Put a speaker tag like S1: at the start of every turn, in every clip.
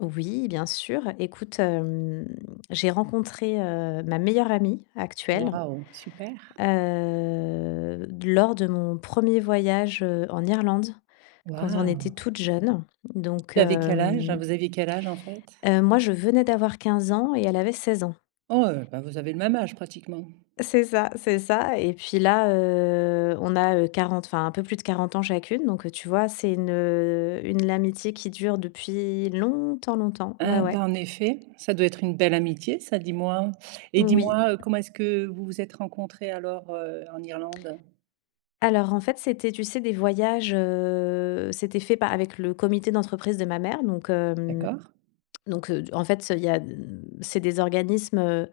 S1: Oui, bien sûr. Écoute, hem, j'ai rencontré, heu, ma meilleure amie actuelle,
S2: Waouh! Super.
S1: heu, lors de mon premier voyage, heu, en Irlande. Quand on était
S2: Waouh!
S1: toutes jeunes donc
S2: Tu avais quel âge,
S1: hem
S2: vous aviez quel âge en fait?
S1: heu, moi je venais d'avoir 15 ans et elle avait 16 ans.
S2: Oh heu, bah vous avez le même âge pratiquement.
S1: C'est ça, c'est ça et puis là, heu, on a, heu, 40, enfin un peu plus de 40 ans chacune. Donc heu, tu vois c'est une, heu, une l'amitié qui dure depuis longtemps, longtemps, ouais
S2: Ah
S1: ouais.
S2: bah, en effet! Ça doit être une belle amitié ça dis moi! Et dis
S1: Oui.
S2: moi, heu, comment est-ce que vous vous êtes rencontrées alors, heu, en Irlande?
S1: Alors en fait, c'était tu sais, des voyages, heu, c'était fait pa avec le comité d'entreprise de ma mère donc hem,
S2: D'accord.
S1: donc heu, d en fait ça il y a d c'est des organismes, heu,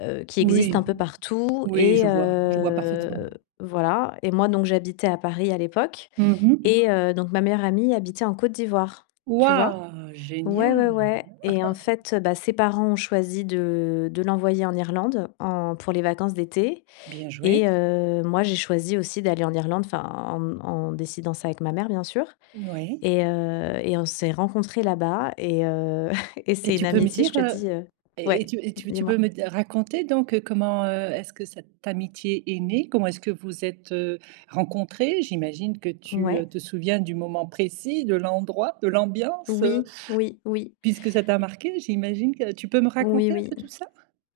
S1: heu, qui existent un
S2: Oui,
S1: peu partout
S2: oui
S1: et
S2: je vois. Je vois parfaitement.
S1: heu, voilà et moi, donc j'habitais à Paris à l'époque
S2: Mmh mh.
S1: et heu, donc ma meilleure amie habitait en Côte d'Ivoire, tu vois?
S2: Waouh!
S1: Ouais, ouais,
S2: Génial.
S1: ouais et en fait heu, bah ses parents ont choisi de de l'envoyer en Irlande. En pour les vacances d'été
S2: Bien joué.
S1: et heu, moi j'ai choisi aussi d'aller en Irlande, enfin en m en décidant ça avec ma mère, bien sûr
S2: Oui.
S1: et heu, et on s'est rencontrées là bas et heu, et
S2: Et
S1: c'est une
S2: tu peux me
S1: amitié, je
S2: dire,
S1: te
S2: heu
S1: dis, heu
S2: et et
S1: ouais
S2: tu et
S1: dis
S2: tu
S1: moi?
S2: peux me d raconter donc heu, comment, heu, est-ce que cette amitié est née? Comment est-ce que vous êtes, heu, rencontrées? J'imagine que tu,
S1: Ouais.
S2: heu, te souviens du moment précis, de l'endroit, de l'ambiance, heu,
S1: Oui, oui, oui.
S2: puisque ça t'a marquée. J'imagine que, tu peux me
S1: Oui
S2: raconter un
S1: oui.
S2: peu tout ça?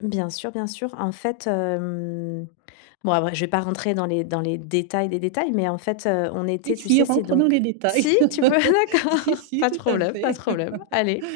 S1: Bien sûr, bien sûr. En fait, hem, bon après je vais pas rentrer dans les dans les détails des détails. Mais en fait, heu, on
S2: Si
S1: était tu
S2: si,
S1: sais, c'est
S2: rentre dans
S1: donc
S2: les détails.
S1: si? Tu veux? D'accord,
S2: Si si
S1: pas de
S2: tout à
S1: problème, pas de
S2: fait.
S1: problème. Allez.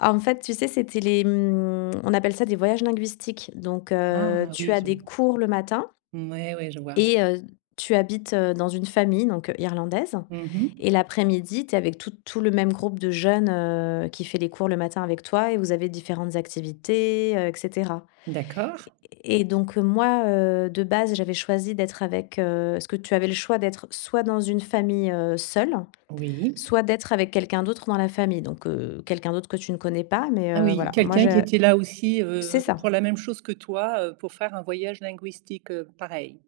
S1: En fait, tu sais c'était les mmh, on appelle ça des voyages linguistiques. Donc heu,
S2: Ah,
S1: tu
S2: oui
S1: as
S2: je
S1: des
S2: vois.
S1: cours le matin
S2: Mouais ouais, je vois
S1: et heu, tu habites, heu, dans une famille donc heu, irlandaise
S2: Mmh
S1: et
S2: mh.
S1: l'après-midi, tu es avec tout tout le même groupe de jeunes, heu, qui fait les cours le matin avec toi et vous avez différentes activités, heu et cetera
S2: D'accord.
S1: et donc heu, moi, heu, de base, j'avais choisi d'être avec, heu parce que tu avais le choix d'être soit dans une famille, heu, seule,
S2: Oui.
S1: soit d'être avec quelqu'un d'autre dans la famille. Donc heu, quelqu'un d'autre que tu ne connais pas. Mais
S2: Ah
S1: heu,
S2: oui,
S1: voilà. Moi
S2: quelqu'un qui
S1: j'a
S2: était là aussi,
S1: c'est
S2: heu, pour
S1: ça.
S2: la même chose que toi, heu, pour faire un voyage linguistique, heu, pareil.